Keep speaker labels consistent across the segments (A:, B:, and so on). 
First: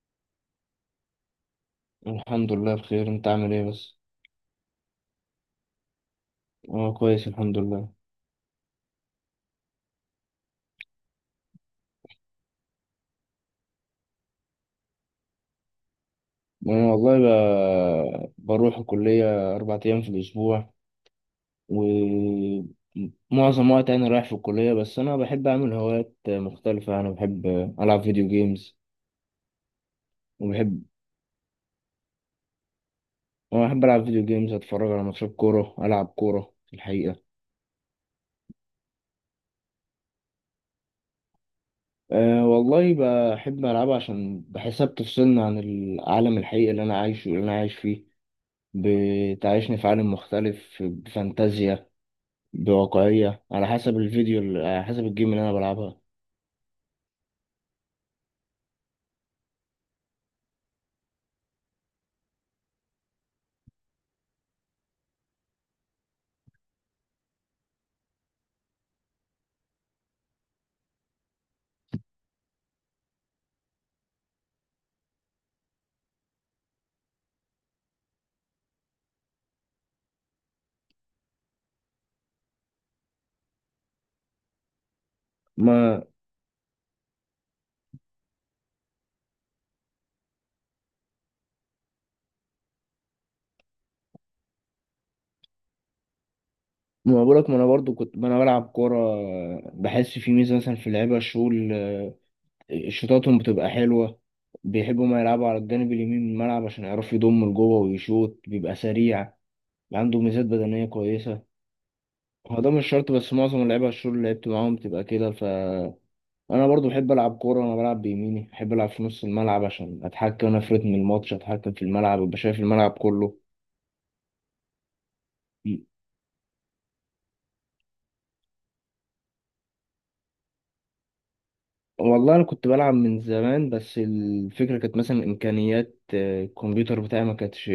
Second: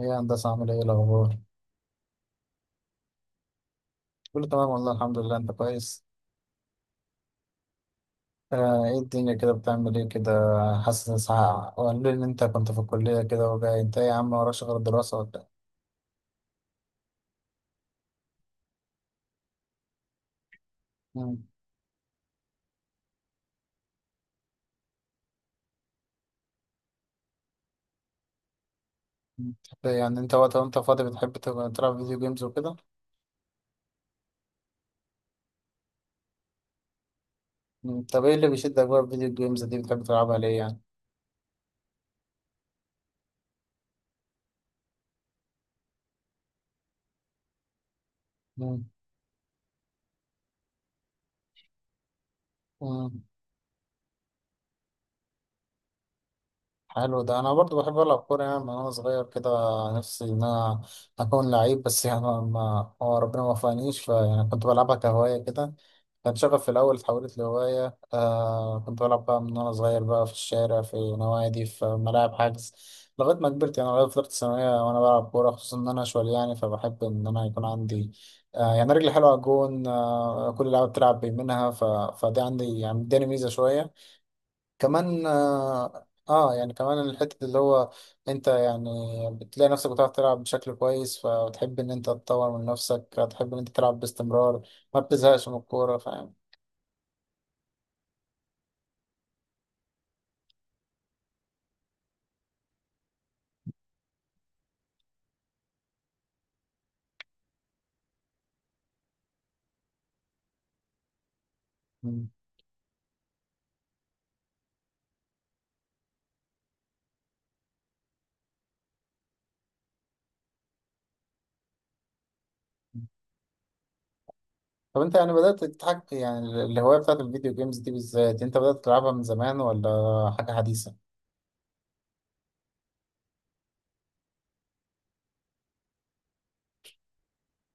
A: ايه يا هندسة، عامل ايه الأخبار؟
B: الحمد لله، بخير. انت عامل ايه بس؟
A: كله تمام والله الحمد لله. أنت كويس؟
B: انا كويس، الحمد لله.
A: ايه الدنيا كده، بتعمل ايه كده؟ حاسس إن ساعة وقالوا لي إن أنت كنت في الكلية كده وجاي. أنت إيه يا عم، وراش غير الدراسة ولا إيه؟
B: انا والله بروح الكلية اربع ايام في الاسبوع.
A: مم.
B: ومعظم وقت انا رايح في الكلية، بس انا بحب اعمل هوايات مختلفة. العب فيديو جيمز
A: يعني أنت وقت
B: وبحب
A: وأنت فاضي بتحب تبقى تلعب فيديو جيمز وكده؟
B: انا بحب العب فيديو جيمز، اتفرج على ماتشات كورة، العب كورة في الحقيقة.
A: مم. طب ايه اللي بيشدك بقى في الفيديو جيمز دي، بتحب تلعبها ليه يعني؟
B: أه والله بحب ألعبها عشان بحسها بتفصلني عن العالم الحقيقي اللي أنا عايشه، اللي أنا عايش فيه.
A: مم.
B: بتعيشني في عالم مختلف بفانتازيا
A: مم.
B: بواقعية على حسب الجيم اللي انا بلعبها.
A: حلو ده. انا برضو بحب العب كوره يعني، من وانا صغير كده نفسي ان انا اكون لعيب، بس يعني هو ربنا ما وفقنيش، فيعني كنت بلعبها كهوايه كده. كان شغف في الاول، اتحولت لهوايه. كنت بلعب بقى من وانا صغير بقى في الشارع، في نوادي، في ملاعب حجز، لغايه ما كبرت يعني، لغايه فتره الثانويه وانا بلعب كوره، خصوصا ان انا شوال يعني، فبحب ان انا يكون عندي يعني رجلي حلوه على الجون. كل لعبه بتلعب بيمينها، فدي عندي يعني اداني ميزه شويه كمان.
B: ما
A: يعني كمان الحتة اللي هو انت يعني بتلاقي نفسك بتعرف تلعب بشكل كويس، فبتحب ان انت تطور من نفسك، هتحب ان انت تلعب باستمرار، ما بتزهقش من الكورة، فاهم؟
B: ما بقولك، ما انا برضو كنت ما انا بلعب كورة. بحس في ميزة مثلا في اللعيبة الشغل، شوطاتهم بتبقى حلوة، بيحبوا ما يلعبوا على الجانب اليمين من الملعب عشان يعرفوا يضموا لجوه، ويشوط بيبقى سريع، عنده ميزات بدنية كويسة.
A: مم.
B: هو ده مش شرط، بس معظم اللعيبة الشغل اللي لعبت معاهم بتبقى كده. فأنا برضو بحب ألعب كورة، وأنا بلعب بيميني بحب ألعب في نص الملعب عشان أتحكم أنا في رتم الماتش، أتحكم في الملعب، أبقى شايف الملعب كله.
A: طب انت يعني بدأت تتحكم، يعني الهواية بتاعت الفيديو جيمز دي بالذات، انت بدأت تلعبها من زمان ولا حاجة حديثة؟
B: والله انا كنت بلعب من زمان، بس الفكره كانت مثلا امكانيات الكمبيوتر بتاعي ما كانتش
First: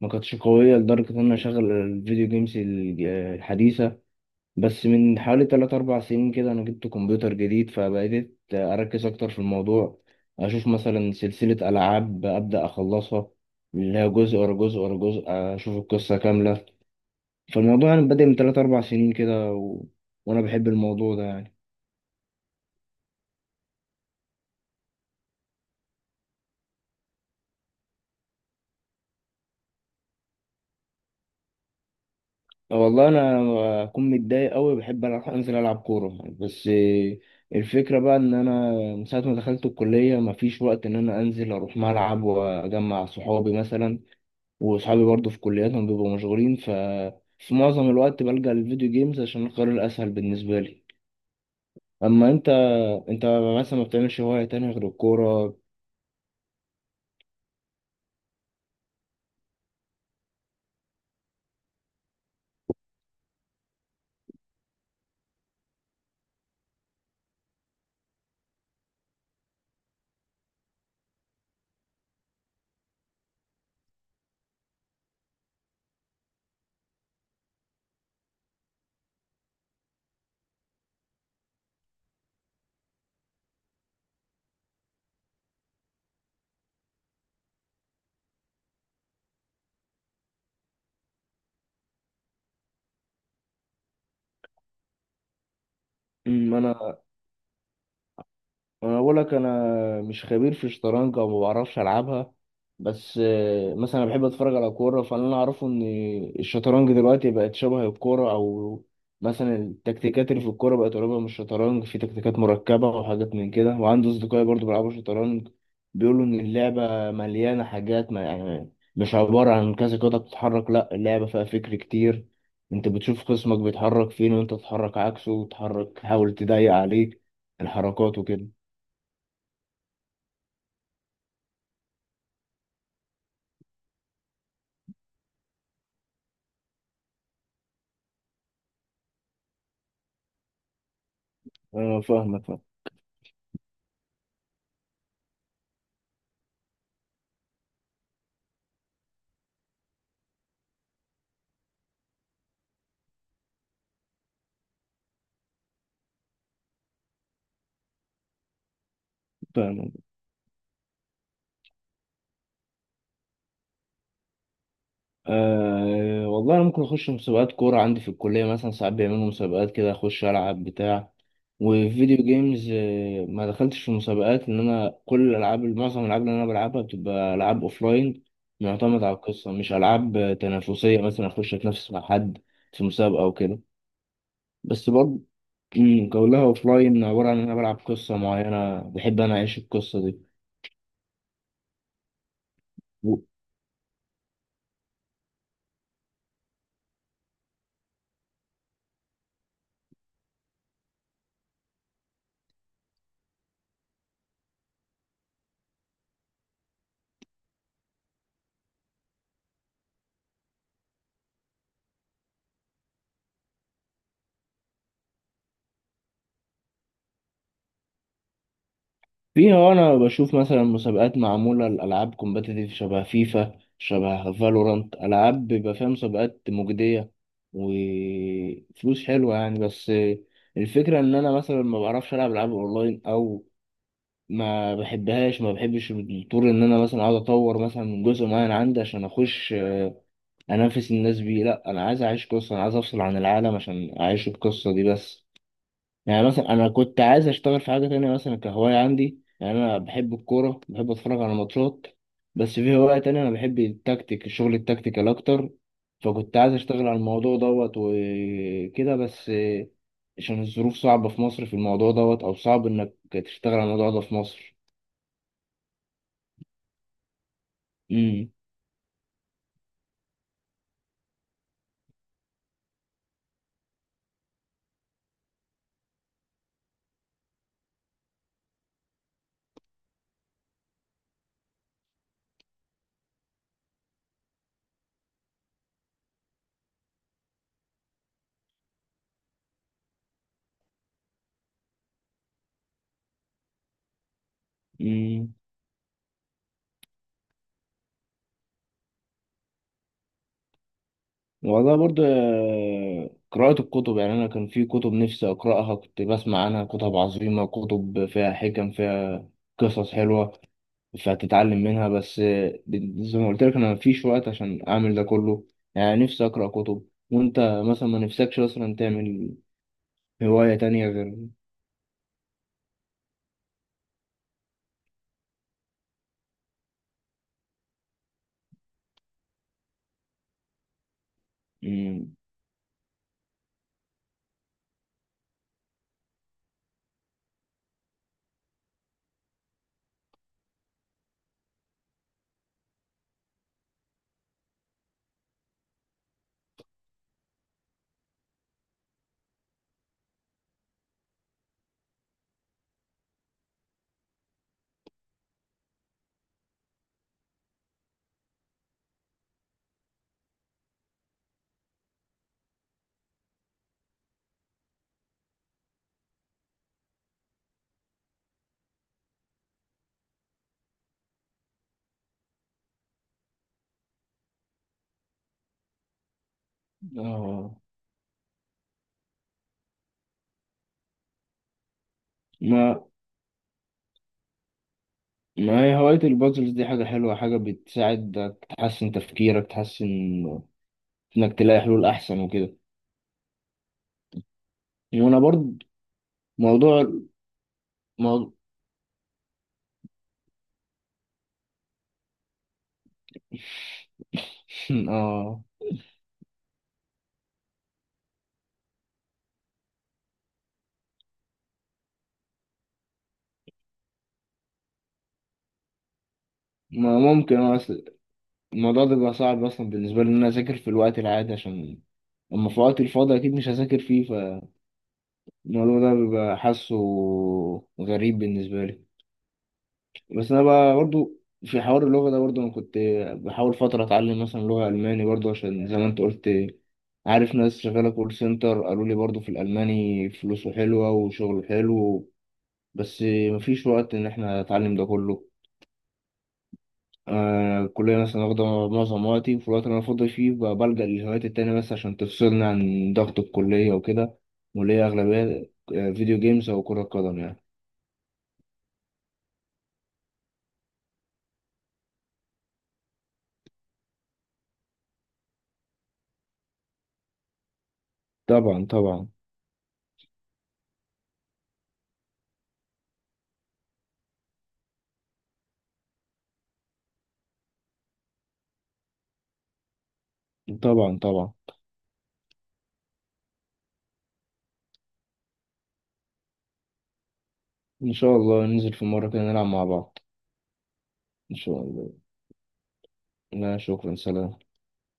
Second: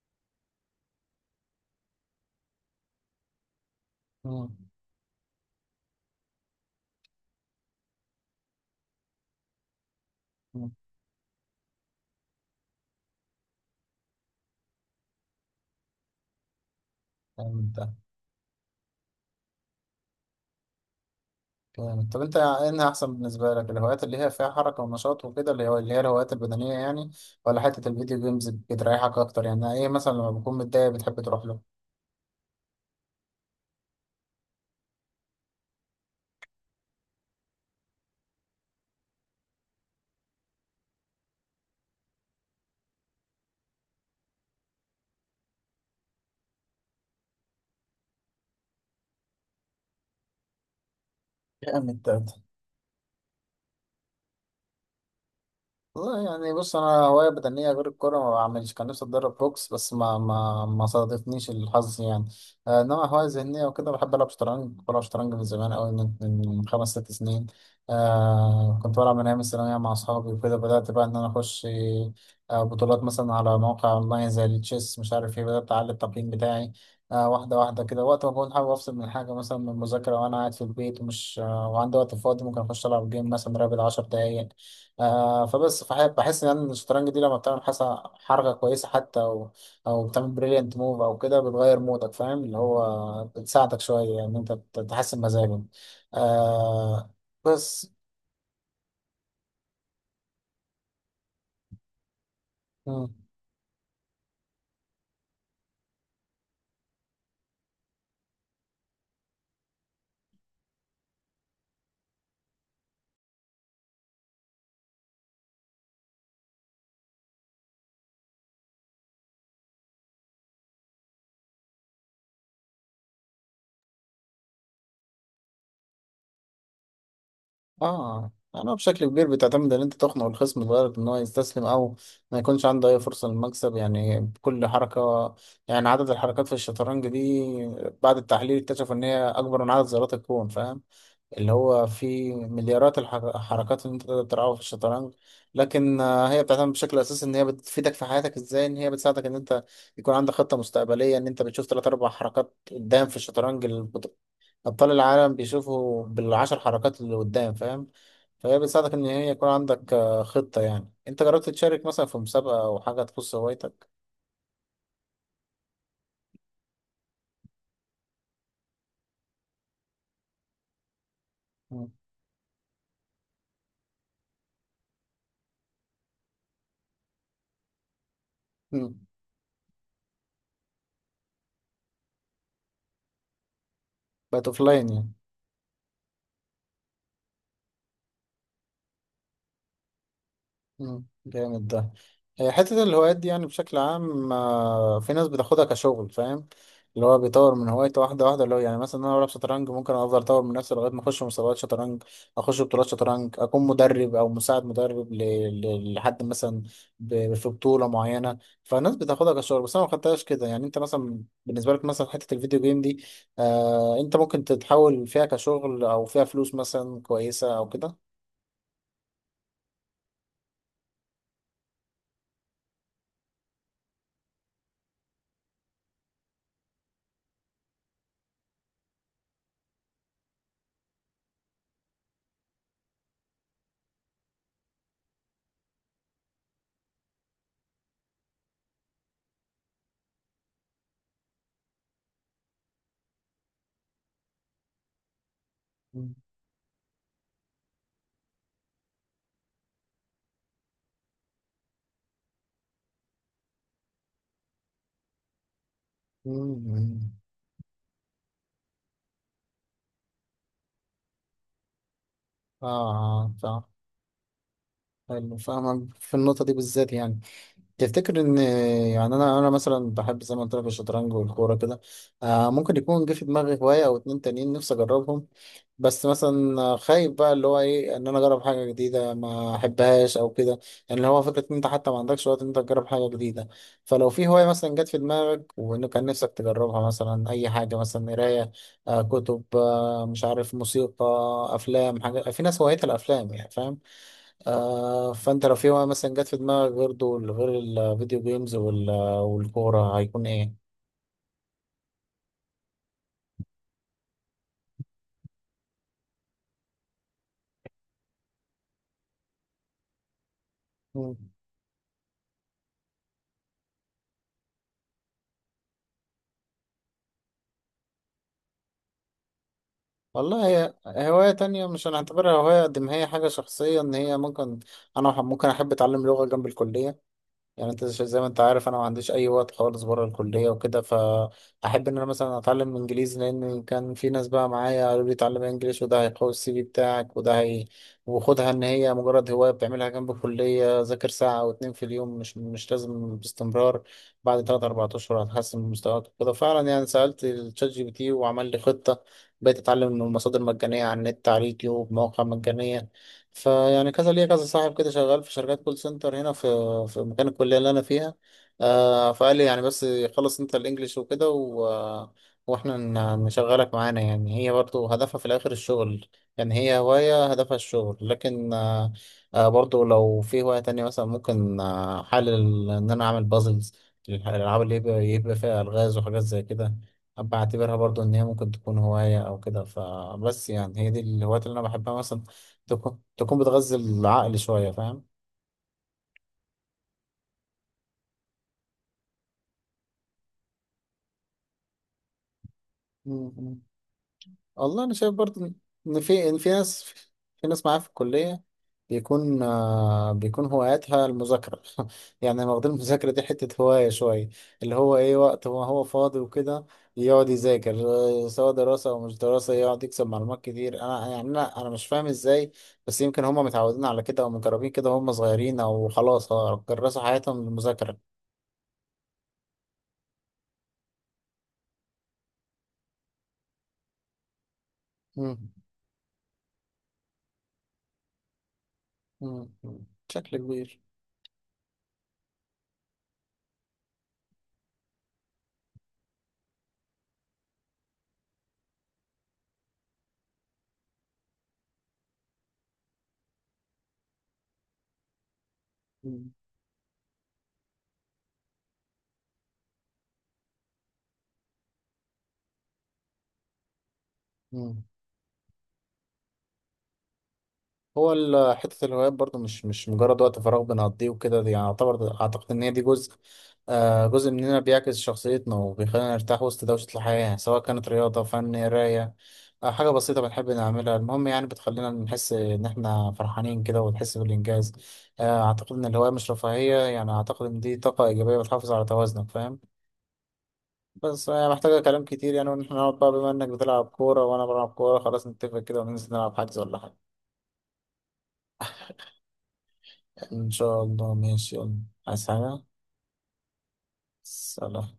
B: ما كانتش قويه لدرجه ان انا اشغل الفيديو جيمز الحديثه.
A: مم.
B: بس من حوالي 3 4 سنين كده انا جبت كمبيوتر جديد، فبقيت اركز اكتر في الموضوع، اشوف مثلا سلسله العاب ابدا اخلصها، اللي هي جزء ورا جزء ورا جزء، اشوف القصه كامله.
A: مم.
B: فالموضوع يعني بادئ من 3 4 سنين كده و... وانا بحب الموضوع ده يعني.
A: جامد. طب انت انها احسن بالنسبه لك الهوايات اللي هي فيها حركه ونشاط وكده، اللي هو اللي هي الهوايات البدنيه يعني، ولا حته الفيديو جيمز بتريحك اكتر؟ يعني ايه مثلا لما بكون متضايق بتحب تروح له؟
B: والله انا لما اكون متضايق قوي بحب ألعب، انزل العب كوره، بس الفكره بقى ان انا من ساعه ما دخلت الكليه مفيش وقت ان انا انزل اروح ملعب واجمع صحابي مثلا، وصحابي برضو في كلياتهم بيبقوا مشغولين. في معظم الوقت بلجأ للفيديو جيمز عشان القرار الاسهل بالنسبه لي.
A: جامد.
B: اما انت مثلا ما بتعملش هوايه تانية غير الكوره؟
A: والله يعني بص، انا هوايه بدنيه غير الكوره ما بعملش. كان نفسي اتدرب بوكس بس ما صادفنيش الحظ يعني. انما هوايه ذهنيه وكده، بحب العب شطرنج. بلعب شطرنج من زمان قوي، من خمس ست سنين. كنت بلعب من ايام الثانويه مع اصحابي وكده. بدات بقى ان انا اخش بطولات مثلا على مواقع اونلاين زي التشيس مش عارف ايه، بدات اعلي التقييم بتاعي واحده واحده كده، وقت ما بكون حابب افصل من حاجه، مثلا من المذاكره وانا قاعد في البيت ومش وعندي وقت فاضي، ممكن اخش العب جيم مثلا رابع 10 دقايق. بحس ان الشطرنج دي لما بتعمل حسن حركه كويسه حتى، او او بتعمل بريليانت موف او كده، بتغير مودك، فاهم؟ اللي هو بتساعدك شويه ان انت تحسن مزاجك.
B: أمم، انا
A: آه بس.
B: انا بقول لك، انا مش خبير في الشطرنج او ما بعرفش العبها.
A: مم.
B: بس مثلا انا بحب اتفرج على كوره، فانا اللي اعرفه ان الشطرنج دلوقتي بقت شبه الكوره. او مثلا التكتيكات اللي في الكوره بقت قريبه من الشطرنج، في تكتيكات مركبه وحاجات من كده، وعندي اصدقائي برضو بيلعبوا شطرنج، بيقولوا ان اللعبه مليانه حاجات، ما يعني مش عباره عن كذا قطعه بتتحرك، لا اللعبه فيها فكر كتير. انت بتشوف خصمك بيتحرك فين، وانت تتحرك عكسه، وتحرك تحاول تضايق عليه الحركات
A: اه
B: وكده.
A: انا بشكل كبير بتعتمد ان انت تقنع الخصم لدرجه ان هو يستسلم، او ما يكونش عنده اي فرصه للمكسب يعني، بكل حركه. يعني عدد الحركات في الشطرنج دي بعد التحليل اكتشفوا ان هي اكبر من عدد ذرات الكون، فاهم؟ اللي هو
B: اه،
A: فيه مليارات الحركات اللي انت تقدر تلعبها في الشطرنج. لكن هي بتعتمد بشكل اساسي ان هي بتفيدك في حياتك ازاي، ان هي بتساعدك ان انت يكون عندك خطة مستقبلية، ان انت بتشوف ثلاث اربع حركات قدام في الشطرنج. ابطال العالم بيشوفوا بالعشر حركات اللي قدام، فاهم؟ فهي بتساعدك ان هي يكون عندك
B: فاهمك.
A: خطة. يعني انت جربت تشارك مثلا في مسابقة او حاجة تخص هوايتك؟
B: أه والله انا ممكن اخش مسابقات كوره عندي في الكليه، مثلا ساعات بيعملوا مسابقات كده اخش العب بتاع.
A: مم.
B: وفيديو جيمز ما دخلتش في مسابقات، لان انا كل الالعاب، معظم الالعاب اللي انا بلعبها بتبقى العاب اوفلاين، معتمد
A: مم.
B: على القصه، مش العاب تنافسيه مثلا اخش اتنافس مع حد في مسابقه او كده.
A: بقت اوفلاين
B: بس
A: يعني؟
B: برضه كلها اوفلاين، عباره عن ان انا بلعب قصه معينه، بحب انا اعيش القصه
A: مم. جامد ده. هي حتة
B: دي.
A: الهوايات دي يعني بشكل عام في ناس بتاخدها كشغل، فاهم؟ اللي هو بيطور من هوايته واحدة واحدة، اللي هو يعني مثلا أنا بلعب شطرنج، ممكن أفضل أطور من نفسي لغاية ما أخش مسابقات شطرنج، أخش بطولات شطرنج، أكون مدرب أو مساعد مدرب لحد مثلا في بطولة معينة. فالناس بتاخدها كشغل، بس أنا ما خدتهاش كده يعني. أنت مثلا بالنسبة لك مثلا حتة الفيديو جيم دي، أنت ممكن تتحول فيها كشغل أو فيها فلوس مثلا كويسة أو كده؟
B: فيها انا بشوف مثلا مسابقات معموله لالعاب كومبتيتيف، شبه فيفا، شبه فالورانت، العاب بيبقى فيها مسابقات مجديه وفلوس حلوه يعني. بس الفكره ان انا مثلا ما بعرفش العب العاب اونلاين، او ما بحبش الطور ان انا مثلا اقعد اطور مثلا من جزء معين عندي عشان اخش انافس الناس بيه. لا انا عايز اعيش قصه، انا عايز افصل عن العالم عشان اعيش القصه دي بس.
A: مم.
B: يعني مثلا انا كنت عايز اشتغل في حاجه تانية مثلا كهوايه عندي، يعني انا بحب الكوره، بحب اتفرج على ماتشات، بس في هوايه تانية انا بحب التكتيك الشغل التكتيكال اكتر، فكنت عايز اشتغل على
A: مم.
B: الموضوع دوت وكده، بس عشان الظروف صعبه في مصر في الموضوع دوت، او صعب انك تشتغل على
A: فاهم.
B: الموضوع ده في مصر.
A: حلو، فاهمك في النقطة دي بالذات يعني. تفتكر
B: امم
A: ان يعني انا مثلا بحب زي ما قلت لك الشطرنج والكورة كده، ممكن يكون جه في دماغي هواية او اتنين تانيين نفسي اجربهم، بس مثلا خايف بقى اللي هو ايه ان انا اجرب حاجة جديدة ما احبهاش او كده يعني. اللي هو فكرة ان انت حتى ما عندكش وقت ان انت تجرب حاجة جديدة. فلو في هواية مثلا جت في دماغك وانه كان نفسك تجربها، مثلا اي حاجة مثلا قراية، كتب، مش عارف، موسيقى، افلام، حاجة، في ناس هوايتها الافلام يعني، فاهم؟
B: امم
A: فانت لو في بقى مثلا جت في دماغك غير دول، غير الفيديو جيمز والكورة، هيكون ايه؟
B: والله برضه قراءة الكتب، يعني أنا كان في كتب نفسي أقرأها، كنت بسمع عنها كتب عظيمة، كتب فيها حكم، فيها قصص حلوة،
A: مم.
B: فهتتعلم منها. بس زي ما قلت لك انا مفيش وقت عشان اعمل ده كله، يعني نفسي اقرا كتب. وانت مثلا ما نفسكش مثلا تعمل
A: والله،
B: هواية
A: هي
B: تانية غير؟
A: هواية تانية مش هنعتبرها هواية قد ما هي حاجة شخصية ان هي ممكن، انا ممكن احب اتعلم لغة جنب الكلية. يعني انت زي ما انت عارف انا ما عنديش اي وقت خالص بره الكليه وكده، فاحب ان انا
B: مم.
A: مثلا اتعلم انجليزي، لان كان في ناس بقى معايا قالوا لي اتعلم انجليش، وده هيقوي السي في بتاعك، وده هي، وخدها ان هي مجرد هوايه بتعملها جنب الكليه، ذاكر ساعه او اتنين في اليوم، مش لازم باستمرار. بعد تلات اربع اشهر هتحسن من مستواك وكده. فعلا يعني سالت الشات جي بي تي وعمل لي خطه، بقيت اتعلم من المصادر مجانيه على النت، على اليوتيوب، مواقع مجانيه. فيعني كذا ليا كذا صاحب كده شغال في شركات كول سنتر هنا في مكان الكلية اللي أنا فيها. فقال لي يعني، بس خلص أنت الإنجليش وكده وإحنا نشغلك معانا. يعني هي برضو هدفها في الآخر الشغل، يعني هي هواية هدفها الشغل. لكن برضو لو في هواية تانية مثلا ممكن، حل إن أنا أعمل بازلز، الألعاب اللي يبقى فيها ألغاز وحاجات زي كده،
B: اه،
A: بعتبرها برضو إن هي ممكن تكون هواية أو كده. فبس يعني هي دي الهوايات اللي أنا بحبها، مثلا
B: ما
A: تكون بتغذي العقل شوية، فاهم؟
B: ما هي هواية البازلز دي حاجة حلوة، حاجة بتساعدك تحسن تفكيرك، تحسن انك تلاقي حلول احسن وكده.
A: مم. والله أنا شايف
B: وانا
A: برضو
B: برضه
A: إن إن في إن في ناس
B: موضوع
A: في ناس معايا في
B: موضوع
A: الكلية بيكون هواياتها المذاكرة. يعني واخدين المذاكرة دي حتة هواية شوية، اللي هو إيه،
B: اه،
A: وقت هو فاضي وكده يقعد يذاكر، سواء دراسة أو مش دراسة، يقعد يكسب معلومات كتير. أنا يعني أنا مش فاهم إزاي، بس يمكن هما متعودين على كده أو مجربين كده وهم صغيرين، أو خلاص
B: ما
A: كرسوا حياتهم
B: ممكن
A: للمذاكرة.
B: الموضوع ده بيبقى صعب اصلا بالنسبه لي ان انا اذاكر في الوقت العادي، عشان اما في وقت الفاضي اكيد مش هذاكر فيه.
A: مم.
B: فالموضوع ده بيبقى حاسه غريب بالنسبه لي.
A: مم. بشكل
B: بس انا بقى
A: كبير.
B: برضو في حوار اللغه ده، برضو انا كنت بحاول فتره اتعلم مثلا لغه الماني برضو عشان زي ما انت قلت، عارف ناس شغاله كول سنتر قالوا لي برضو في الالماني فلوسه حلوه وشغله حلو، بس مفيش وقت ان احنا نتعلم ده كله. الكلية مثلا واخدة معظم وقتي، في الوقت اللي أنا فاضي فيه بلجأ للهوايات التانية بس عشان تفصلني عن ضغط الكلية وكده، واللي
A: مم.
B: هي أغلبية فيديو جيمز أو كرة قدم يعني.
A: هو حتة الهوايات برضو مش مجرد وقت فراغ بنقضيه وكده، دي يعني اعتقد ان هي دي جزء، جزء مننا، بيعكس شخصيتنا وبيخلينا نرتاح وسط دوشة الحياة يعني، سواء كانت رياضة، فن،
B: طبعا طبعا.
A: قراية، حاجة بسيطة بنحب نعملها، المهم يعني بتخلينا نحس ان احنا فرحانين كده، ونحس بالانجاز. اعتقد ان الهواية مش رفاهية يعني، اعتقد ان دي طاقة ايجابية بتحافظ على توازنك، فاهم؟
B: طبعا
A: بس
B: طبعا.
A: هي محتاجة كلام كتير يعني، وإن احنا نقعد بقى، بما انك بتلعب كورة وانا بلعب كورة، خلاص نتفق كده وننزل نلعب حجز ولا حاجة.
B: إن شاء الله ننزل في مرة كده نلعب مع بعض.
A: إن شاء الله،
B: إن
A: ماشي،
B: شاء
A: يلا.
B: الله.
A: عايز حاجة؟
B: لا شكرا، سلام.
A: سلام.